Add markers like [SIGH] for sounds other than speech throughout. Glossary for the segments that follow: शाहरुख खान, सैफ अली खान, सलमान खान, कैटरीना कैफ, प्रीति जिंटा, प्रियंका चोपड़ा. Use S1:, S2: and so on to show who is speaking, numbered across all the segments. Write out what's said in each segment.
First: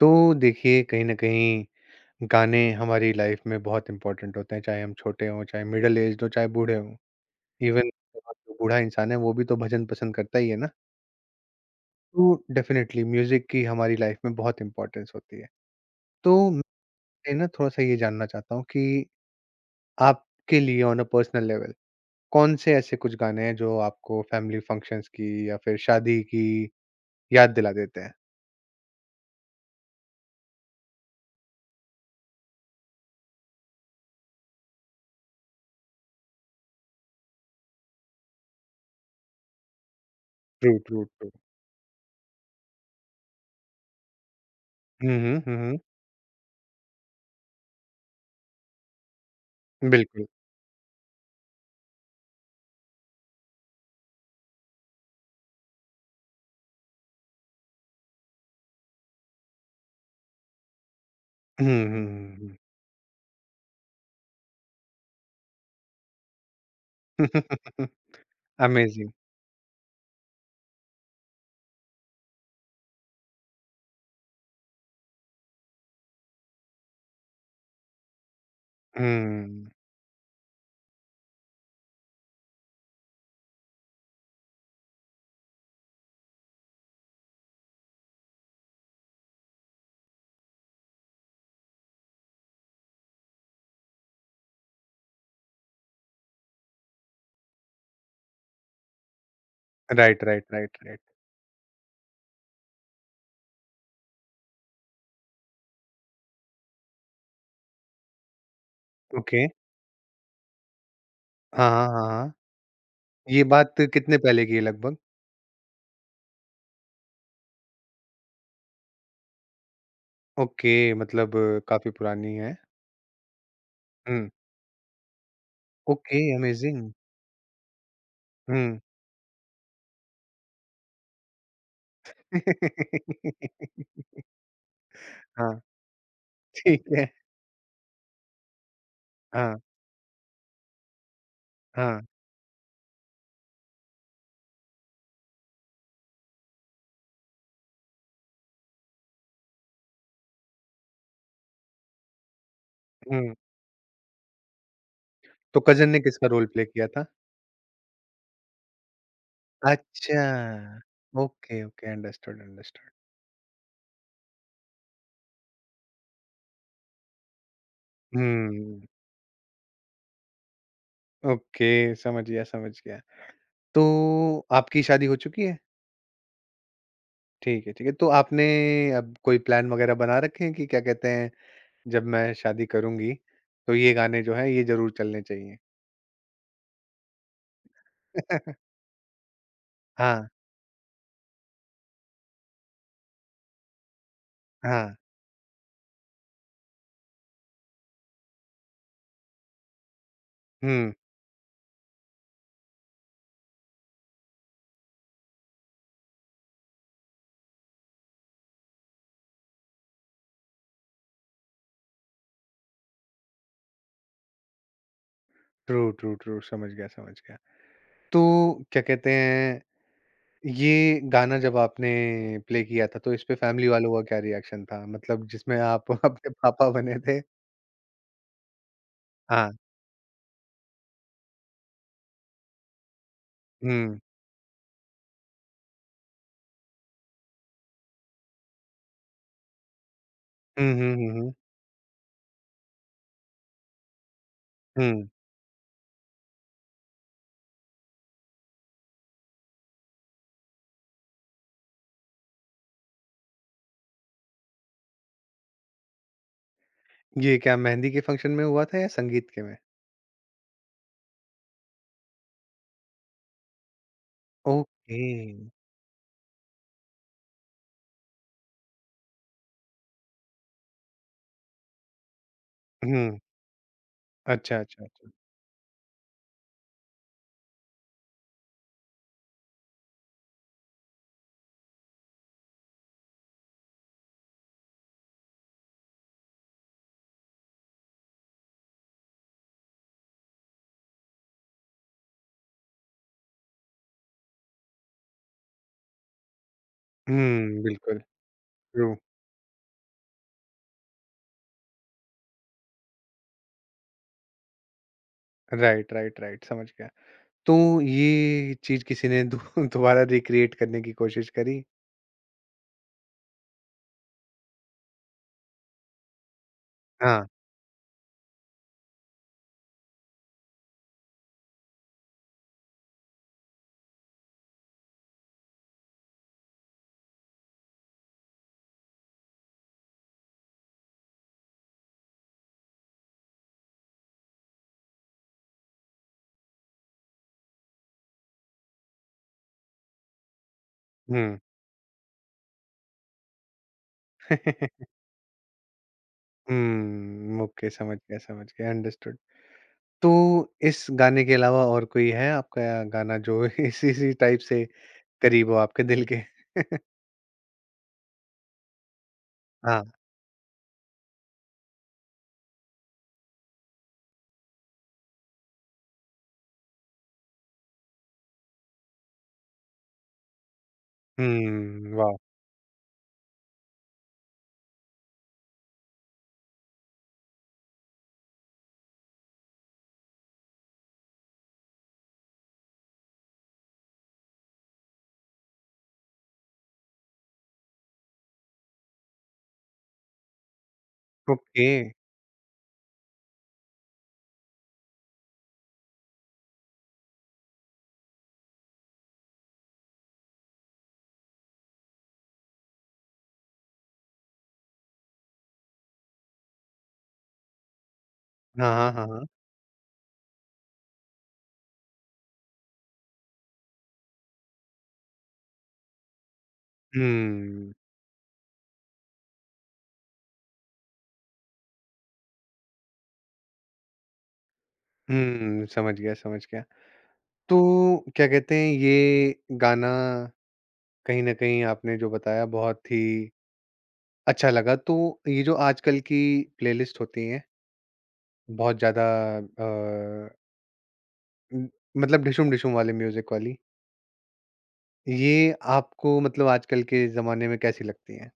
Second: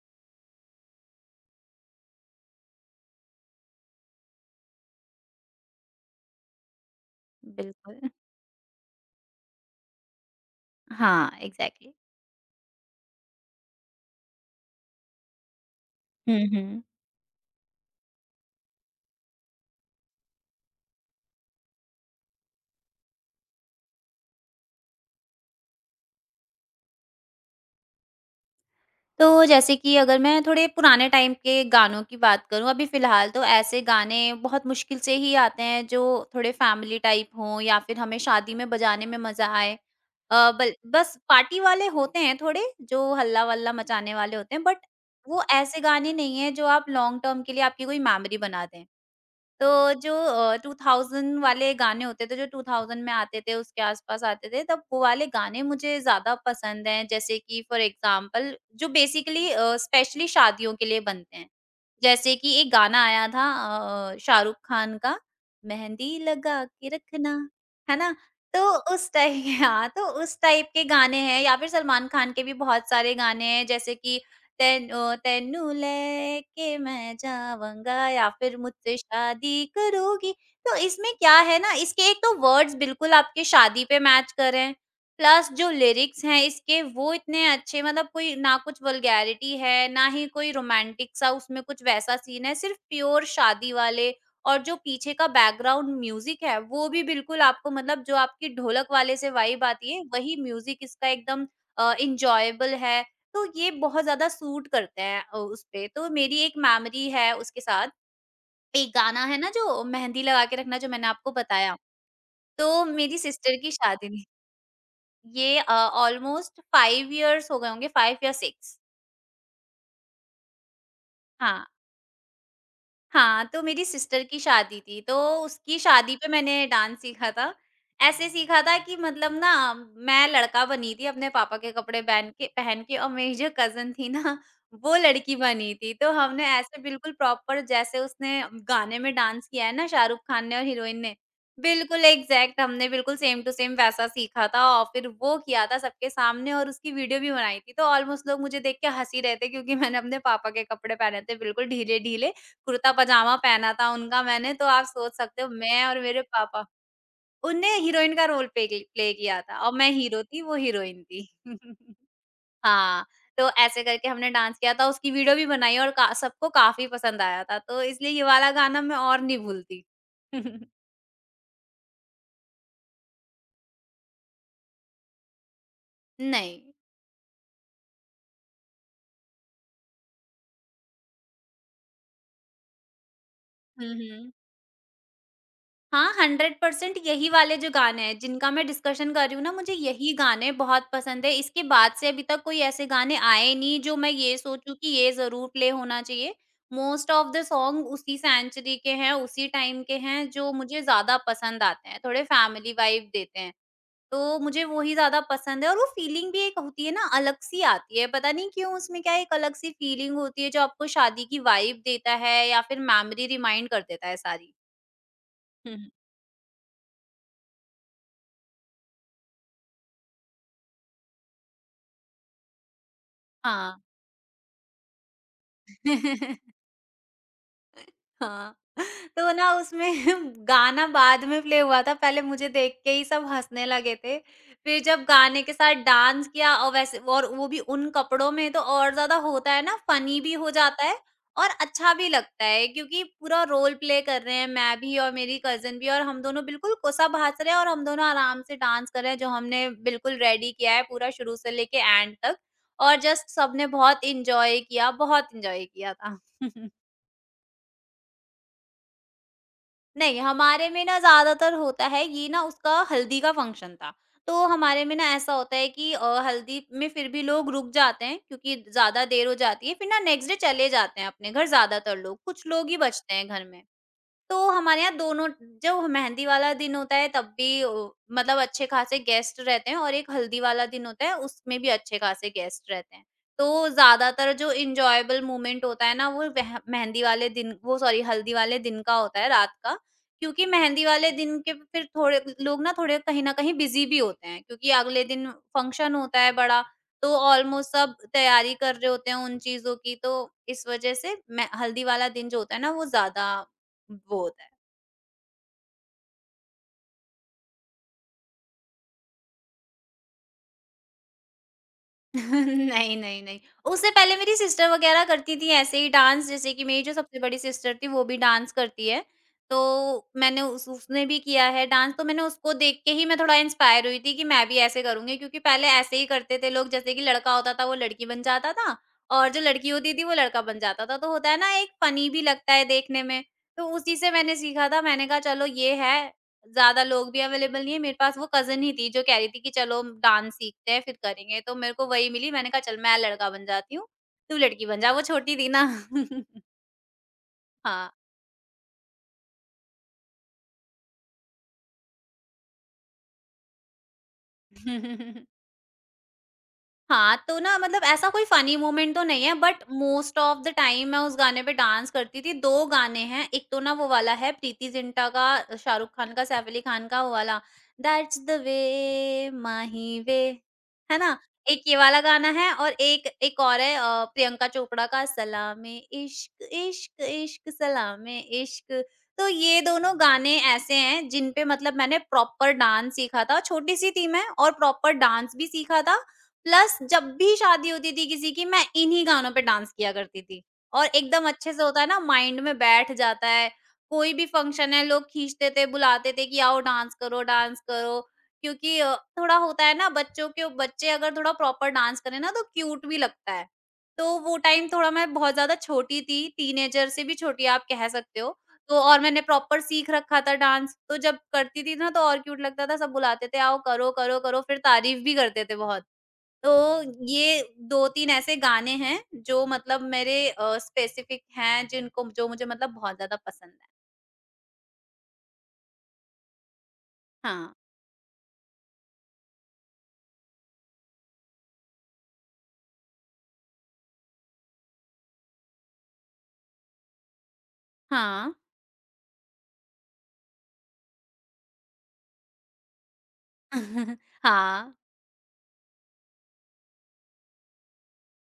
S1: तो देखिए कहीं न कहीं गाने हमारी life में बहुत important होते हैं, चाहे हम छोटे हों, चाहे मिडल एज्ड हों, चाहे बूढ़े हों। इवन
S2: बिल्कुल।
S1: जो बूढ़ा इंसान है वो भी तो भजन पसंद करता ही है ना?
S2: हाँ, एग्ज़ैक्टली।
S1: तो डेफ़िनेटली म्यूज़िक की हमारी लाइफ में बहुत इम्पोर्टेंस होती है। तो
S2: हुँ, हुँ।
S1: मैं ना थोड़ा-सा ये जानना चाहता हूँ कि आपके लिए ऑन अ पर्सनल लेवल कौन से ऐसे कुछ गाने हैं जो आपको फैमिली फंक्शंस की या फिर शादी की याद दिला देते हैं?
S2: तो जैसे कि अगर मैं थोड़े पुराने टाइम के गानों की बात करूँ, अभी फ़िलहाल तो ऐसे गाने बहुत मुश्किल से ही आते हैं जो थोड़े फ़ैमिली टाइप हों या फिर हमें शादी में बजाने में मज़ा आए। अ,
S1: ट्रू,
S2: बल
S1: ट्रू,
S2: बस
S1: ट्रू।
S2: पार्टी वाले होते हैं थोड़े, जो हल्ला-वल्ला मचाने वाले होते हैं, बट
S1: हुँ, हुँ,
S2: वो
S1: हुँ, हुँ।
S2: ऐसे गाने नहीं हैं जो आप लॉन्ग टर्म के लिए आपकी कोई मेमोरी बना दें। तो जो
S1: बिल्कुल।
S2: 2000 वाले गाने होते थे, जो 2000 में आते थे, उसके आस-पास आते थे, तब वो वाले गाने मुझे ज़्यादा पसंद हैं। जैसे कि फ़ॉर एग्ज़ाम्पल जो बेसिकली स्पेशली शादियों के लिए बनते हैं।
S1: हुँ, हुँ,
S2: जैसे
S1: हुँ, हुँ।
S2: कि एक गाना आया था शाहरुख खान का, मेहंदी लगा के रखना,
S1: अमेज़िंग।
S2: है ना?
S1: [LAUGHS]
S2: तो उस टाइप [LAUGHS] हाँ, तो उस टाइप के गाने हैं या फिर सलमान खान के भी बहुत सारे गाने हैं, जैसे कि तेनो तेनू लेके मैं जाऊँगा या फिर मुझसे शादी
S1: हुँ।
S2: करोगी। तो इसमें क्या है ना, इसके एक तो वर्ड्स बिल्कुल आपके शादी पे मैच कर रहे हैं, प्लस जो लिरिक्स हैं इसके वो इतने अच्छे, मतलब कोई ना कुछ वल्गैरिटी है, ना ही कोई रोमांटिक सा उसमें कुछ वैसा सीन है, सिर्फ़ प्योर शादी वाले। और जो पीछे का बैकग्राउंड म्यूज़िक है, वो भी बिल्कुल आपको, मतलब जो आपकी ढोलक वाले से वाइब आती है,
S1: राइट,
S2: वही
S1: राइट, राइट,
S2: म्यूज़िक
S1: राइट।
S2: इसका एकदम एन्जॉयबल है। तो ये बहुत ज़्यादा सूट करते हैं उस पे। तो मेरी एक मेमोरी है उसके साथ। एक गाना है
S1: ओके।
S2: ना, जो मेहंदी लगा के रखना, जो मैंने आपको
S1: हाँ,
S2: बताया।
S1: हाँ, हाँ, हाँ।
S2: तो मेरी
S1: ये
S2: सिस्टर की
S1: बात
S2: शादी
S1: कितने
S2: में,
S1: पहले की है लगभग?
S2: ये ऑलमोस्ट 5 इयर्स हो गए होंगे, 5 या 6।
S1: ओके, मतलब
S2: हाँ।
S1: काफ़ी पुरानी है।
S2: हाँ, तो मेरी सिस्टर
S1: हुँ।
S2: की शादी थी, तो उसकी शादी
S1: ओके,
S2: पे मैंने
S1: अमेज़िंग।
S2: डांस सीखा था। ऐसे सीखा था
S1: हुँ।
S2: कि, मतलब ना, मैं लड़का बनी थी अपने पापा के कपड़े पहन के पहन के, और मेरी जो
S1: [LAUGHS]
S2: कज़िन थी ना, वो लड़की
S1: हाँ,
S2: बनी थी। तो हमने ऐसे
S1: ठीक है।
S2: बिल्कुल प्रॉपर, जैसे उसने गाने में डांस
S1: हाँ,
S2: किया है ना शाहरुख खान ने और हीरोइन ने,
S1: हाँ।
S2: बिल्कुल एग्ज़ैक्ट, हमने बिल्कुल सेम टू सेम वैसा सीखा था और फिर वो किया था सबके सामने और उसकी वीडियो भी बनाई थी। तो ऑलमोस्ट लोग मुझे देख के हँस ही रहे थे क्योंकि मैंने अपने पापा के कपड़े पहने थे, बिल्कुल ढीले-ढीले
S1: हुँ।
S2: कुर्ता-पजामा पहना था उनका मैंने, तो आप सोच सकते हो
S1: तो
S2: मैं
S1: कज़न ने
S2: और मेरे
S1: किसका रोल प्ले
S2: पापा।
S1: किया था?
S2: उनने हीरोइन का रोल पे की प्ले किया था और मैं
S1: अच्छा।
S2: हीरो थी, वो हीरोइन थी।
S1: Okay, okay.
S2: [LAUGHS]
S1: Understood, understood.
S2: हाँ, तो ऐसे करके हमने डांस किया था, उसकी वीडियो भी बनाई और का सबको काफ़ी पसंद आया था, तो इसलिए ये वाला
S1: हुँ।
S2: गाना मैं और नहीं भूलती। [LAUGHS]
S1: ओके, समझ गया, समझ गया। तो आपकी शादी हो चुकी है?
S2: नहीं।
S1: ठीक है, ठीक है। तो आपने अब कोई प्लान वगैरह बना रखे हैं कि क्या कहते हैं जब मैं शादी करूँगी, तो ये
S2: हुँ,
S1: गाने
S2: हुँ।
S1: जो हैं ये ज़रूर चलने चाहिए।
S2: हाँ, 100% यही वाले जो गाने हैं, जिनका मैं
S1: [LAUGHS]
S2: डिस्कशन कर रही हूँ ना, मुझे यही
S1: हाँ,
S2: गाने बहुत पसंद है। इसके बाद से अभी तक कोई ऐसे गाने आए नहीं, जो मैं ये सोचूँ कि
S1: हाँ।
S2: ये ज़रूर प्ले होना चाहिए। मोस्ट ऑफ द सॉन्ग उसी सेंचुरी के हैं, उसी टाइम के हैं, जो मुझे
S1: हुँ,
S2: ज़्यादा पसंद आते हैं, थोड़े फैमिली वाइब देते हैं। तो मुझे वो ही ज़्यादा पसंद है, और वो फीलिंग भी एक होती है ना, अलग-सी आती है। पता नहीं क्यों उसमें क्या एक अलग-सी फीलिंग होती है, जो आपको शादी की वाइब देता है या फिर मेमोरी रिमाइंड कर देता है सारी। [LAUGHS] Hmm,
S1: true,
S2: hmm.
S1: True, true समझ गया, समझ गया। तो क्या कहते हैं, ये गाना जब आपने प्ले किया था तो इस पे फैमिली
S2: हाँ।
S1: वालों का क्या रिएक्शन था? मतलब जिसमें आप [LAUGHS] आपके
S2: [LAUGHS]
S1: पापा बने थे
S2: हाँ, तो ना
S1: हाँ।
S2: उसमें [LAUGHS] गाना बाद में प्ले हुआ था, पहले मुझे देख के ही सब हँसने लगे
S1: हुँ।
S2: थे। फिर जब गाने के साथ डांस किया, और वैसे और वो भी उन कपड़ों में, तो और ज़्यादा होता है ना, फनी भी हो
S1: हुँ,
S2: जाता
S1: हुँ,
S2: है
S1: हुँ, हुँ।
S2: और अच्छा भी लगता है क्योंकि पूरा रोल प्ले कर रहे हैं, मैं भी
S1: हुँ,
S2: और मेरी कज़िन भी, और हम दोनों बिल्कुल कोसा-भात रहे हैं और हम दोनों आराम से डांस कर रहे हैं, जो हमने बिल्कुल रेडी किया है, पूरा शुरू से लेके एंड तक, और जस्ट सबने बहुत एन्जॉय किया था। [LAUGHS]
S1: ये क्या मेहंदी के फंक्शन में हुआ था या संगीत के में?
S2: नहीं, हमारे में ना ज़्यादातर होता है ये ना, उसका हल्दी का फंक्शन था। तो हमारे में
S1: ओके।
S2: ना ऐसा होता है कि हल्दी में फिर भी लोग रुक जाते हैं क्योंकि ज़्यादा देर हो जाती है, फिर ना नेक्स्ट डे चले जाते हैं अपने घर ज़्यादातर लोग, कुछ लोग ही बचते
S1: हुँ,
S2: हैं घर में। तो
S1: अच्छा,
S2: हमारे
S1: अच्छा,
S2: यहाँ
S1: अच्छा।
S2: दोनों, जब मेहंदी वाला दिन होता है तब भी, मतलब अच्छे खासे गेस्ट रहते हैं, और एक हल्दी वाला दिन होता है उसमें भी अच्छे खासे गेस्ट रहते हैं। तो ज्यादातर जो इंजॉयबल मोमेंट होता है ना, वो मेहंदी वाले दिन, वो सॉरी, हल्दी वाले दिन का होता है, रात का। क्योंकि मेहंदी वाले दिन के फिर थोड़े लोग ना, थोड़े कहीं ना कहीं बिजी भी होते हैं क्योंकि अगले दिन फंक्शन होता है बड़ा, तो
S1: हुँ,
S2: ऑलमोस्ट सब
S1: बिल्कुल,
S2: तैयारी कर रहे
S1: ट्रू।
S2: होते हैं उन चीजों की, तो इस वजह से हल्दी वाला दिन जो होता है ना, वो ज्यादा वो होता है।
S1: राइट, राइट, राइट समझ गया। तो ये चीज़ किसी ने दो [LAUGHS] दोबारा रिक्रिएट करने की कोशिश करी?
S2: [LAUGHS] नहीं, नहीं, नहीं। उससे पहले मेरी सिस्टर वगैरह करती थी ऐसे ही डांस, जैसे कि मेरी जो सबसे
S1: हाँ।
S2: बड़ी सिस्टर थी वो भी डांस करती है। तो मैंने उस उसने भी किया है डांस, तो मैंने उसको देख के ही मैं थोड़ा इंस्पायर हुई थी कि मैं भी ऐसे करूँगी, क्योंकि पहले ऐसे ही करते थे लोग, जैसे कि लड़का होता था वो लड़की बन जाता था, और जो लड़की होती थी वो लड़का बन जाता था। तो होता है ना, एक फ़नी भी लगता है देखने में। तो उसी से मैंने सीखा था, मैंने कहा चलो ये है, ज़्यादा लोग भी अवेलेबल नहीं है, मेरे पास वो कज़िन ही थी जो कह रही थी कि चलो डांस सीखते हैं फिर
S1: हुँ।
S2: करेंगे, तो मेरे को वही मिली, मैंने कहा चल मैं लड़का बन जाती हूँ, तू
S1: हुँ,
S2: लड़की बन
S1: [LAUGHS]
S2: जा, वो छोटी थी ना। [LAUGHS]
S1: ओके
S2: हाँ।
S1: समझ गया, अंडरस्टूड। तो इस गाने के अलावा और कोई है आपका गाना जो [LAUGHS] इसी इसी टाइप से
S2: [LAUGHS]
S1: करीब हो आपके दिल के?
S2: हाँ, तो ना मतलब ऐसा कोई फ़नी मोमेंट तो नहीं है, बट
S1: हाँ।
S2: मोस्ट ऑफ द टाइम मैं उस गाने पे डांस करती थी। 2 गाने हैं, एक तो ना वो वाला है, प्रीति जिंटा का, शाहरुख खान का, सैफ अली खान का वो वाला, दैट्स द वे माही वे, है ना? एक ये
S1: हुँ,
S2: वाला
S1: वाह!
S2: गाना है, और एक एक और है प्रियंका चोपड़ा का, सलामे इश्क इश्क इश्क सलामे इश्क। तो ये दोनों गाने ऐसे हैं जिन पे, मतलब मैंने प्रॉपर डांस सीखा था। छोटी-सी थी मैं, और प्रॉपर डांस भी सीखा था, प्लस जब भी शादी होती थी किसी की, मैं इन्हीं गानों पे डांस किया करती थी, और एकदम अच्छे से
S1: ओके।
S2: होता है ना, माइंड में बैठ जाता है। कोई भी फंक्शन है, लोग खींचते थे, बुलाते थे कि आओ डांस करो, डांस करो। क्योंकि थोड़ा होता है ना, बच्चों के बच्चे अगर थोड़ा प्रॉपर डांस करें ना तो क्यूट भी लगता है। तो वो टाइम थोड़ा, मैं बहुत ज़्यादा छोटी थी, टीनेजर से भी छोटी आप कह सकते हो।
S1: हाँ,
S2: तो
S1: हाँ,
S2: और
S1: हाँ,
S2: मैंने
S1: हाँ।
S2: प्रॉपर सीख रखा था डांस, तो जब करती थी ना तो और क्यूट लगता था, सब बुलाते थे आओ करो, करो, करो, फिर तारीफ भी करते थे बहुत। तो ये
S1: हुँ,
S2: 2-3 ऐसे गाने हैं जो मतलब मेरे स्पेसिफिक हैं, जिनको जो मुझे मतलब बहुत ज़्यादा पसंद है।
S1: हुँ, समझ गया, समझ गया।
S2: हाँ,
S1: तो क्या कहते हैं ये गाना कहीं न कहीं आपने जो बताया बहुत ही अच्छा लगा, तो ये जो आजकल की प्लेलिस्ट होती हैं,
S2: हाँ।
S1: बहुत ज़्यादा अ, उम, मतलब डिशुम-डिशुम वाले म्यूज़िक वाली,
S2: [LAUGHS] हाँ।
S1: ये आपको मतलब आजकल के ज़माने में कैसी लगती हैं?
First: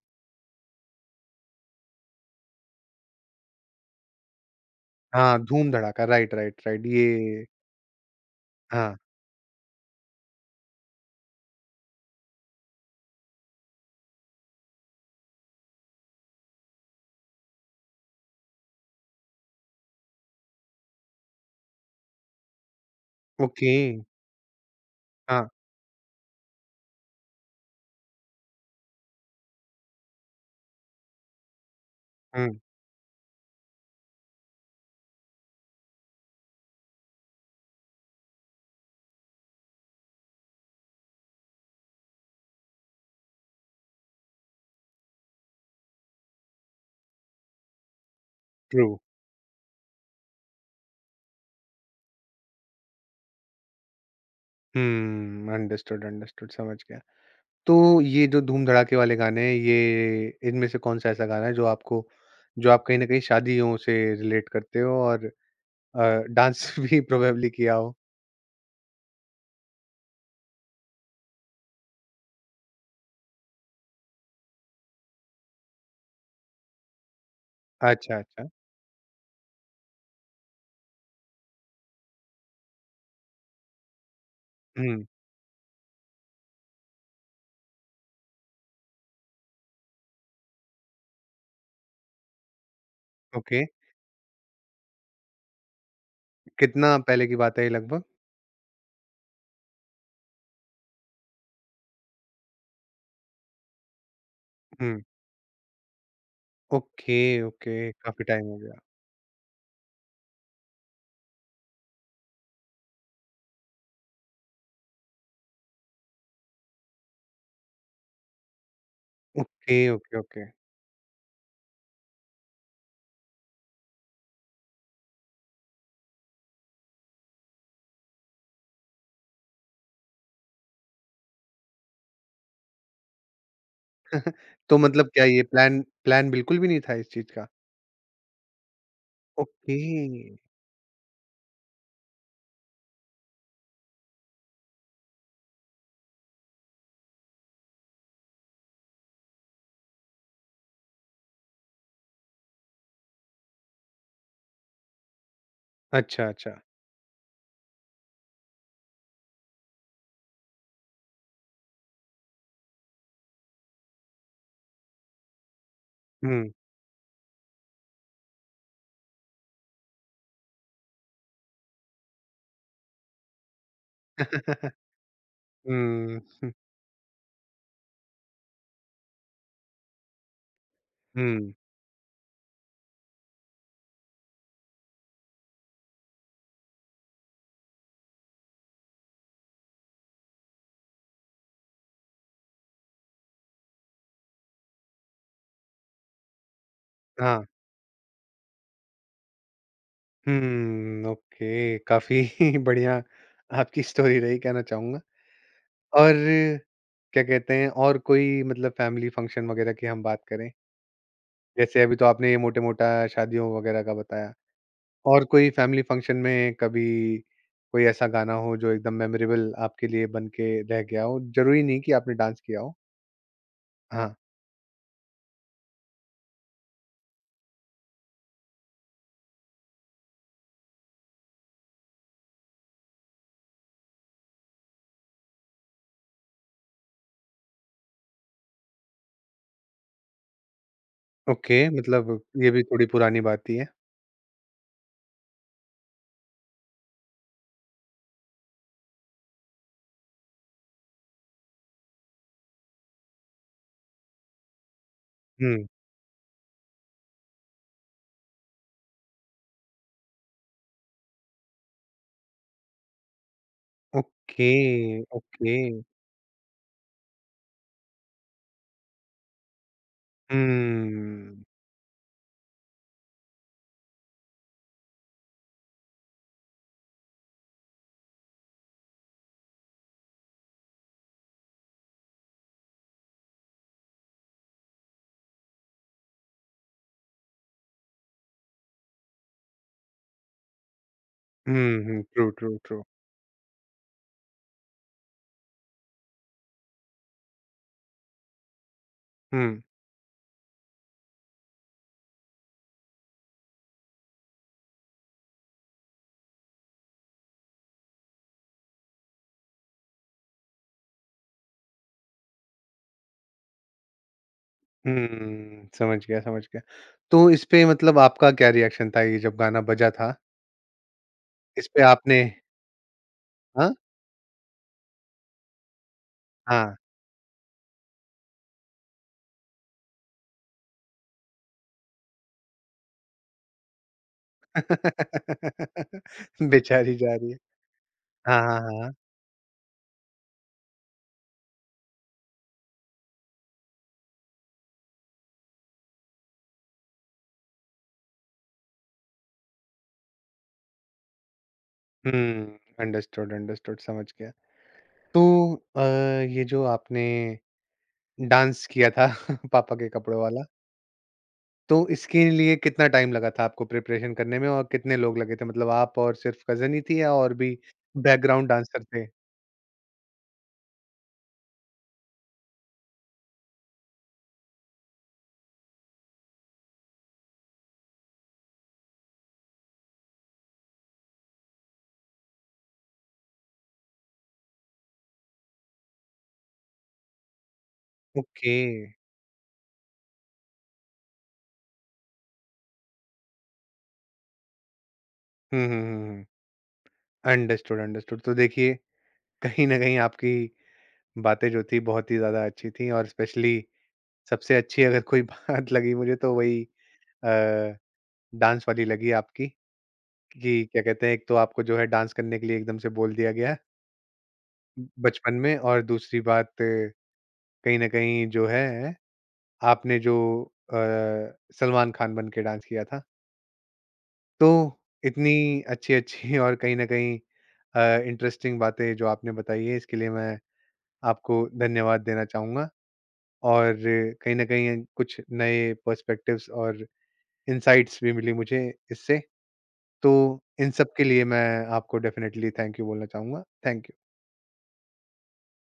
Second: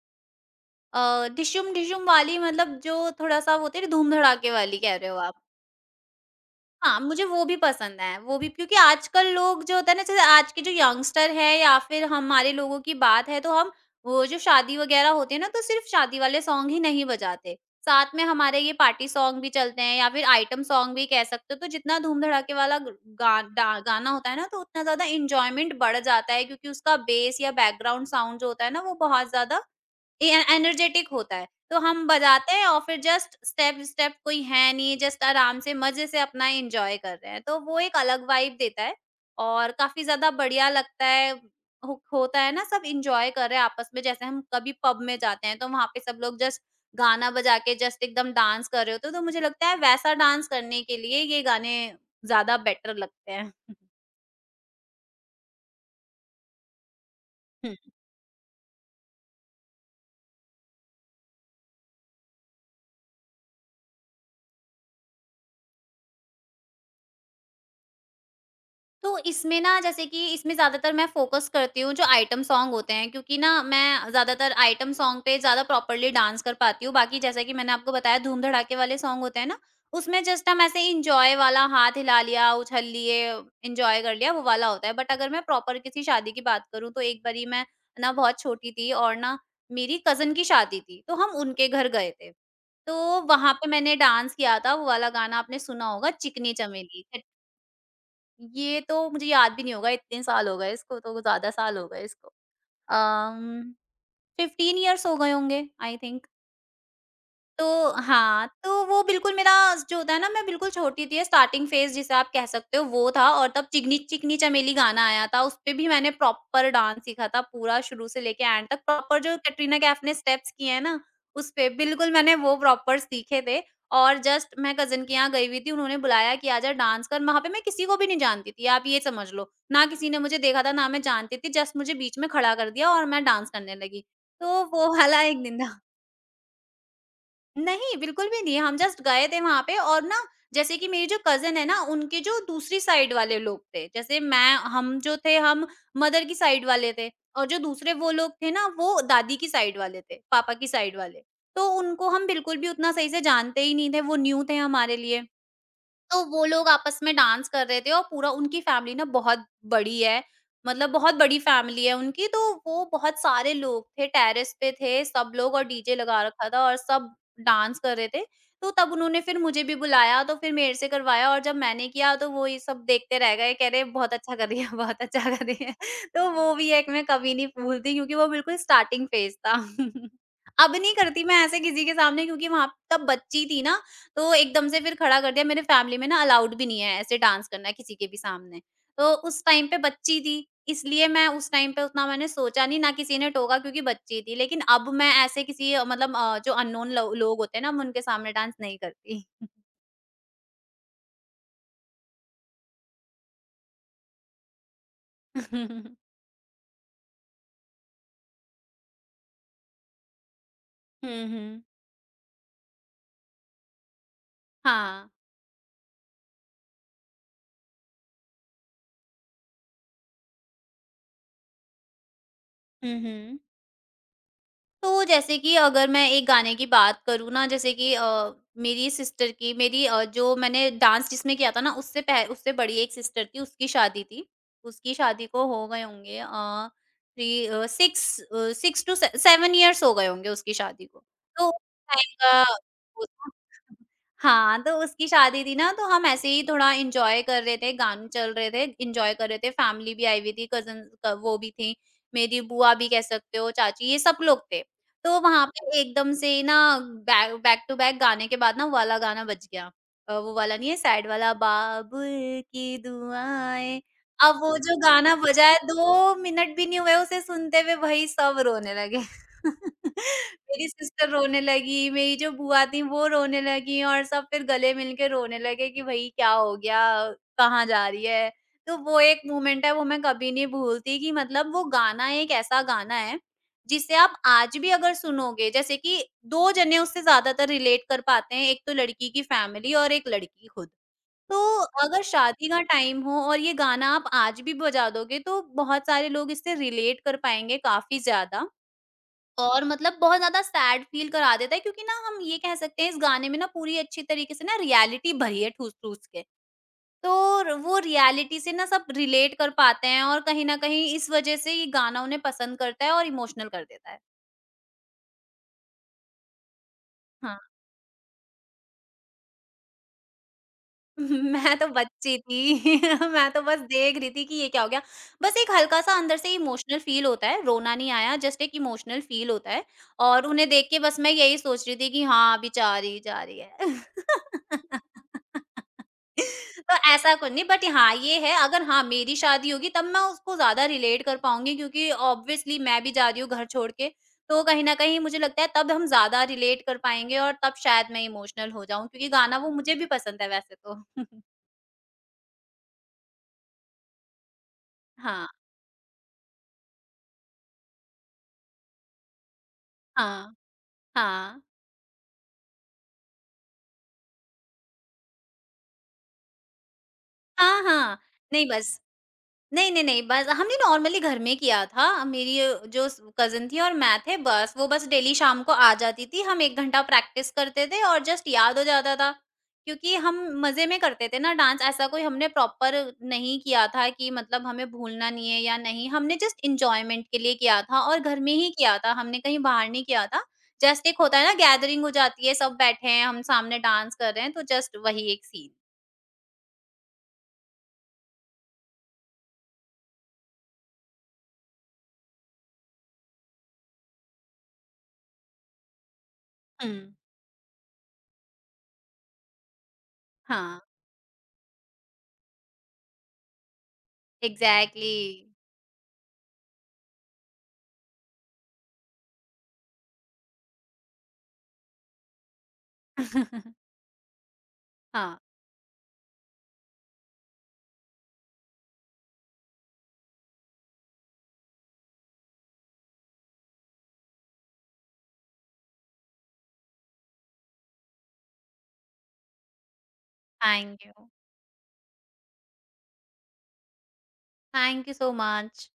S2: डिशुम डिशुम वाली, मतलब जो थोड़ा-सा वो होती है ना, धूम-धड़ाके वाली कह रहे हो
S1: हाँ,
S2: आप।
S1: धूम-धड़ाका, राइट, राइट, राइट,
S2: हाँ, मुझे वो
S1: ये
S2: भी पसंद है, वो भी, क्योंकि
S1: हाँ,
S2: आजकल लोग जो होता है ना, जैसे आज के जो यंगस्टर है या फिर हमारे लोगों की बात है तो हम, वो जो शादी वगैरह होती है ना, तो सिर्फ शादी वाले सॉन्ग ही नहीं बजाते। साथ में हमारे ये पार्टी सॉन्ग भी चलते हैं या फिर आइटम सॉन्ग भी कह सकते हो, तो जितना धूम-धड़ाके वाला ग गा
S1: ओके,
S2: डा गाना होता है ना, तो उतना ज़्यादा
S1: हाँ,
S2: एन्जॉयमेंट बढ़ जाता है, क्योंकि उसका बेस या बैकग्राउंड साउंड जो होता है ना, वो बहुत ज़्यादा ए एनर्जेटिक होता है। तो हम बजाते
S1: हुँ,
S2: हैं और फिर जस्ट स्टेप-स्टेप, कोई है नहीं, जस्ट आराम से मज़े से अपना एन्जॉय कर रहे हैं। तो वो एक अलग वाइब देता है और काफ़ी ज़्यादा बढ़िया लगता है। हो होता है ना, सब एन्जॉय कर रहे हैं आपस में, जैसे हम कभी पब में जाते हैं तो वहाँ पे सब लोग जस्ट गाना बजा के जस्ट एकदम डांस कर
S1: ट्रू,
S2: रहे होते हैं। तो मुझे लगता है वैसा डांस करने के लिए ये गाने ज़्यादा बेटर लगते हैं। [LAUGHS]
S1: हुँ, अंडरस्टूड, अंडरस्टूड, समझ गया। तो ये जो धूम-धड़ाके वाले गाने हैं, ये इनमें से कौन-सा ऐसा गाना है जो आपको जो आप कहीं न कहीं शादियों से रिलेट करते हो और अ, डांस [LAUGHS] भी प्रोबेबली किया हो?
S2: तो इसमें ना, जैसे कि इसमें ज़्यादातर मैं फ़ोकस करती हूँ जो आइटम सॉन्ग होते हैं, क्योंकि ना मैं ज़्यादातर आइटम सॉन्ग पे ज़्यादा प्रॉपर्ली डांस कर पाती हूँ। बाकी जैसा कि मैंने आपको
S1: अच्छा,
S2: बताया, धूम
S1: अच्छा।
S2: धड़ाके वाले सॉन्ग होते हैं ना, उसमें जस्ट हम ऐसे एन्जॉय वाला, हाथ हिला लिया, उछल लिए, एन्जॉय कर लिया, वो वाला होता है।
S1: हुँ,
S2: बट अगर मैं प्रॉपर किसी शादी की बात करूँ, तो एक बारी मैं ना बहुत छोटी थी, और ना, मेरी कज़िन की शादी थी, तो हम उनके घर गए थे। तो वहाँ
S1: ओके।
S2: पे मैंने डांस किया था, वो वाला गाना आपने सुना होगा चिकनी
S1: कितना
S2: चमेली।
S1: पहले की बात है ये लगभग?
S2: ये तो मुझे याद भी नहीं होगा, इतने साल हो गए इसको तो, ज़्यादा साल हो गए इसको। अम, 15
S1: हुँ।
S2: इयर्स हो गए होंगे आई थिंक।
S1: ओके,
S2: तो
S1: ओके, काफ़ी टाइम
S2: हाँ,
S1: हो गया।
S2: तो वो बिल्कुल मेरा जो होता है ना, मैं बिल्कुल छोटी थी, स्टार्टिंग फेज़ जिसे आप कह सकते हो वो था और तब चिकनी चिकनी चमेली गाना आया था, उसपे भी मैंने प्रॉपर डांस सीखा था पूरा शुरू से लेके एंड तक। प्रॉपर जो
S1: ओके,
S2: कैटरीना कैफ ने
S1: ओके, ओके।
S2: स्टेप्स किए हैं ना, उसपे बिल्कुल मैंने वो प्रॉपर सीखे थे। और जस्ट मैं कज़िन के यहाँ गई हुई थी, उन्होंने बुलाया कि आजा डांस कर, वहाँ पे मैं किसी को भी नहीं जानती थी, आप ये समझ लो। ना किसी ने मुझे देखा था, ना मैं जानती थी, जस्ट मुझे बीच में खड़ा कर दिया और मैं डांस करने लगी। तो
S1: तो
S2: वो
S1: मतलब
S2: वाला
S1: क्या ये
S2: एक दिन था।
S1: प्लान प्लान बिल्कुल भी नहीं था इस चीज़ का?
S2: नहीं, बिल्कुल भी नहीं, हम जस्ट गए थे वहाँ पे।
S1: ओके।
S2: और ना जैसे कि मेरी जो कज़िन है ना, उनके जो दूसरी साइड वाले लोग थे, जैसे मैं हम जो थे, हम मदर की साइड वाले थे और जो दूसरे वो लोग थे ना, वो दादी की साइड वाले थे, पापा की साइड वाले। तो उनको हम बिल्कुल भी उतना सही से जानते ही नहीं थे, वो न्यू थे हमारे लिए। तो
S1: अच्छा,
S2: वो
S1: अच्छा।
S2: लोग आपस में डांस कर रहे थे और पूरा उनकी फैमिली ना बहुत बड़ी है, मतलब बहुत बड़ी फैमिली है उनकी, तो वो बहुत सारे लोग थे, टेरेस पे थे सब लोग और डीजे लगा रखा
S1: हुँ।
S2: था और सब डांस कर रहे थे। तो तब उन्होंने फिर मुझे भी बुलाया, तो फिर मेरे से करवाया और जब मैंने किया तो वो ये सब देखते रह गए, कह रहे बहुत अच्छा कर रही है,
S1: [LAUGHS]
S2: बहुत अच्छा कर रही है। [LAUGHS]
S1: हुँ,
S2: तो
S1: हुँ,
S2: वो भी एक, मैं कभी नहीं भूलती क्योंकि वो बिल्कुल स्टार्टिंग फेज़ था। [LAUGHS] अब नहीं करती मैं
S1: हुँ।
S2: ऐसे किसी के सामने क्योंकि वहाँ तब बच्ची थी ना, तो एकदम से फिर खड़ा कर दिया। मेरे फैमिली में ना अलाउड भी नहीं है ऐसे डांस करना किसी के भी सामने। तो उस टाइम पे बच्ची थी, इसलिए मैं उस टाइम पे उतना मैंने सोचा नहीं, ना किसी ने टोका क्योंकि बच्ची थी। लेकिन अब मैं ऐसे किसी मतलब जो अननोन लो
S1: [LAUGHS]
S2: लोग
S1: हाँ।
S2: होते हैं ना, मैं उनके सामने डांस नहीं करती।
S1: Hmm, okay. काफ़ी [LAUGHS] बढ़िया आपकी स्टोरी रही कहना चाहूँगा।
S2: [LAUGHS]
S1: और क्या कहते हैं और कोई मतलब फैमिली फंक्शन वगैरह की हम बात करें?
S2: हुँ, हुँ।
S1: जैसे अभी तो आपने ये मोटे-मोटा शादियों वगैरह का बताया।
S2: हाँ।
S1: और कोई फैमिली फंक्शन में कभी कोई ऐसा गाना हो जो एकदम मेमोरेबल आपके लिए बन के रह गया हो? ज़रूरी नहीं कि आपने डांस किया हो।
S2: हुँ, हुँ।
S1: हाँ,
S2: तो जैसे कि अगर मैं एक गाने की बात करूँ ना, जैसे कि मेरी सिस्टर की, मेरी जो मैंने डांस जिसमें किया था ना, उससे बड़ी एक सिस्टर थी, उसकी शादी थी। उसकी शादी को हो गए होंगे uh, three uh, six two से, सेवन इयर्स हो गए होंगे उसकी शादी को। तो
S1: ओके
S2: उस टाइम
S1: मतलब
S2: का
S1: ये भी थोड़ी
S2: वो
S1: पुरानी
S2: था।
S1: बात ही है।
S2: हाँ, तो उसकी शादी थी ना, तो हम ऐसे ही थोड़ा इंजॉय कर रहे थे, गाने चल रहे थे, इंजॉय कर रहे थे, फैमिली भी आई हुई थी, कजन वो भी थी, मेरी बुआ भी कह सकते हो, चाची, ये सब लोग थे। तो वहाँ
S1: हुँ,
S2: पे एकदम से ना बै बैक टू बैक गाने के बाद ना वो वाला गाना बज गया। वो वाला नहीं है, सैड वाला, बाबुल की दुआएँ। अब
S1: ओके,
S2: वो जो गाना बजा
S1: ओके।
S2: है, 2 मिनट भी नहीं हुए उसे सुनते हुए, भाई सब रोने लगे। [LAUGHS] मेरी सिस्टर रोने
S1: हम्म।
S2: लगी, मेरी जो बुआ थी वो रोने लगी और सब फिर गले मिल के रोने लगे कि भई क्या हो गया? कहाँ जा रही है? तो वो एक मोमेंट है, वो मैं कभी नहीं भूलती कि मतलब वो गाना एक ऐसा गाना है, जिसे आप आज भी अगर सुनोगे, जैसे कि 2 जने उससे ज़्यादातर रिलेट कर पाते हैं, एक तो लड़की की फैमिली और एक लड़की खुद। तो
S1: हुँ, हुँ।
S2: अगर
S1: ट्रू,
S2: शादी
S1: ट्रू,
S2: का
S1: ट्रू।
S2: टाइम हो और ये गाना आप आज भी बजा दोगे, तो बहुत सारे लोग इससे रिलेट कर पाएँगे, काफ़ी ज़्यादा।
S1: हुँ।
S2: और मतलब बहुत ज़्यादा सैड फ़ील करा देता है क्योंकि ना, हम ये कह सकते हैं इस गाने में ना पूरी अच्छी तरीके से ना रियलिटी भरी है ठूस-ठूस के। तो र वो रियलिटी से ना सब रिलेट कर पाते हैं और कहीं न कहीं इस वज़ह से ये गाना उन्हें पसंद करता है और इमोशनल कर देता है।
S1: हुँ, समझ गया, समझ गया। तो
S2: हाँ।
S1: इस पे मतलब आपका क्या रिएक्शन था ये जब गाना बजा था?
S2: मैं तो
S1: इस पे
S2: बच्ची
S1: आपने
S2: थी। [LAUGHS] मैं तो बस
S1: हाँ?
S2: देख रही थी कि ये क्या हो गया। बस एक हल्का-सा अंदर से
S1: हाँ।
S2: इमोशनल फ़ील होता है, रोना नहीं आया, जस्ट एक इमोशनल फ़ील होता है। और उन्हें देख के बस मैं यही सोच रही थी कि हाँ, बेचारी जा रही, जा रही है।
S1: [LAUGHS]
S2: [LAUGHS] तो
S1: बेचारी जा
S2: ऐसा
S1: रही
S2: कुछ
S1: है।
S2: नहीं, बट हाँ, ये है,
S1: हाँ, हाँ,
S2: अगर हाँ,
S1: हाँ।
S2: मेरी शादी होगी तब मैं उसको ज़्यादा रिलेट कर पाऊँगी क्योंकि ऑब्वियसली मैं भी जा रही हूँ घर छोड़ के। तो कहीं न कहीं मुझे लगता है तब हम ज़्यादा रिलेट कर पाएँगे और तब शायद मैं इमोशनल हो जाऊँ क्योंकि गाना वो मुझे भी पसंद है वैसे तो। [LAUGHS]
S1: हुँ, अंडरस्टूड, अंडरस्टूड समझ गया। तो
S2: हाँ,
S1: ये जो आपने डांस किया था [LAUGHS] पापा के कपड़ों
S2: हाँ,
S1: वाला,
S2: हाँ।
S1: तो इसके लिए कितना टाइम लगा था आपको प्रिपरेशन करने में और कितने लोग लगे थे? मतलब आप और सिर्फ़ कज़िन ही थी या और भी
S2: हाँ, हाँ। नहीं,
S1: बैकग्राउंड
S2: बस
S1: डांसर थे?
S2: नहीं, नहीं, नहीं, बस हमने नॉर्मली घर में किया था। मेरी जो स कज़िन थी और मैं थे, बस वो बस डेली शाम को आ जाती थी। हम 1 घंटा प्रैक्टिस करते थे और जस्ट याद हो जाता था। क्योंकि हम मज़े में करते थे ना डांस, ऐसा कोई हमने प्रॉपर नहीं किया था कि मतलब हमें भूलना नहीं है या नहीं। हमने जस्ट एन्जॉयमेंट के लिए किया था और घर में ही
S1: ओके।
S2: किया था। हमने कहीं बाहर नहीं किया था। जस्ट एक होता है ना गैदरिंग हो जाती है, सब बैठे हैं, हम सामने डांस कर रहे हैं, तो जस्ट वही एक scene.
S1: Hmm, hmm, hmm, hmm. Understood, understood. तो देखिए, कहीं न कहीं आपकी बातें जो थी बहुत ही ज़्यादा अच्छी थी और स्पेशली सबसे अच्छी अगर कोई [LAUGHS] बात लगी मुझे तो वही
S2: Hmm.
S1: अ, डांस वाली लगी आपकी। कि
S2: Yeah.
S1: क्या कहते हैं, एक तो आपको जो है डांस करने के लिए एकदम से बोल दिया गया
S2: Exactly.
S1: बचपन में और दूसरी बात कहीं न कहीं जो है आपने जो अ, सलमान खान बन के डांस किया था।
S2: [LAUGHS]
S1: तो
S2: Yeah.
S1: इतनी अच्छी-अच्छी और कहीं न कहीं अ, इंटरेस्टिंग बातें जो आपने बताई है इसके लिए मैं आपको धन्यवाद देना चाहूँगा और कहीं न कहीं कुछ नए पर्सपेक्टिव्स और इनसाइट्स भी मिली मुझे इससे। तो इन
S2: Thank
S1: सब
S2: you.
S1: के लिए मैं आपको डेफ़िनेटली थैंक यू बोलना चाहूँगा। Thank you.
S2: Thank you so much.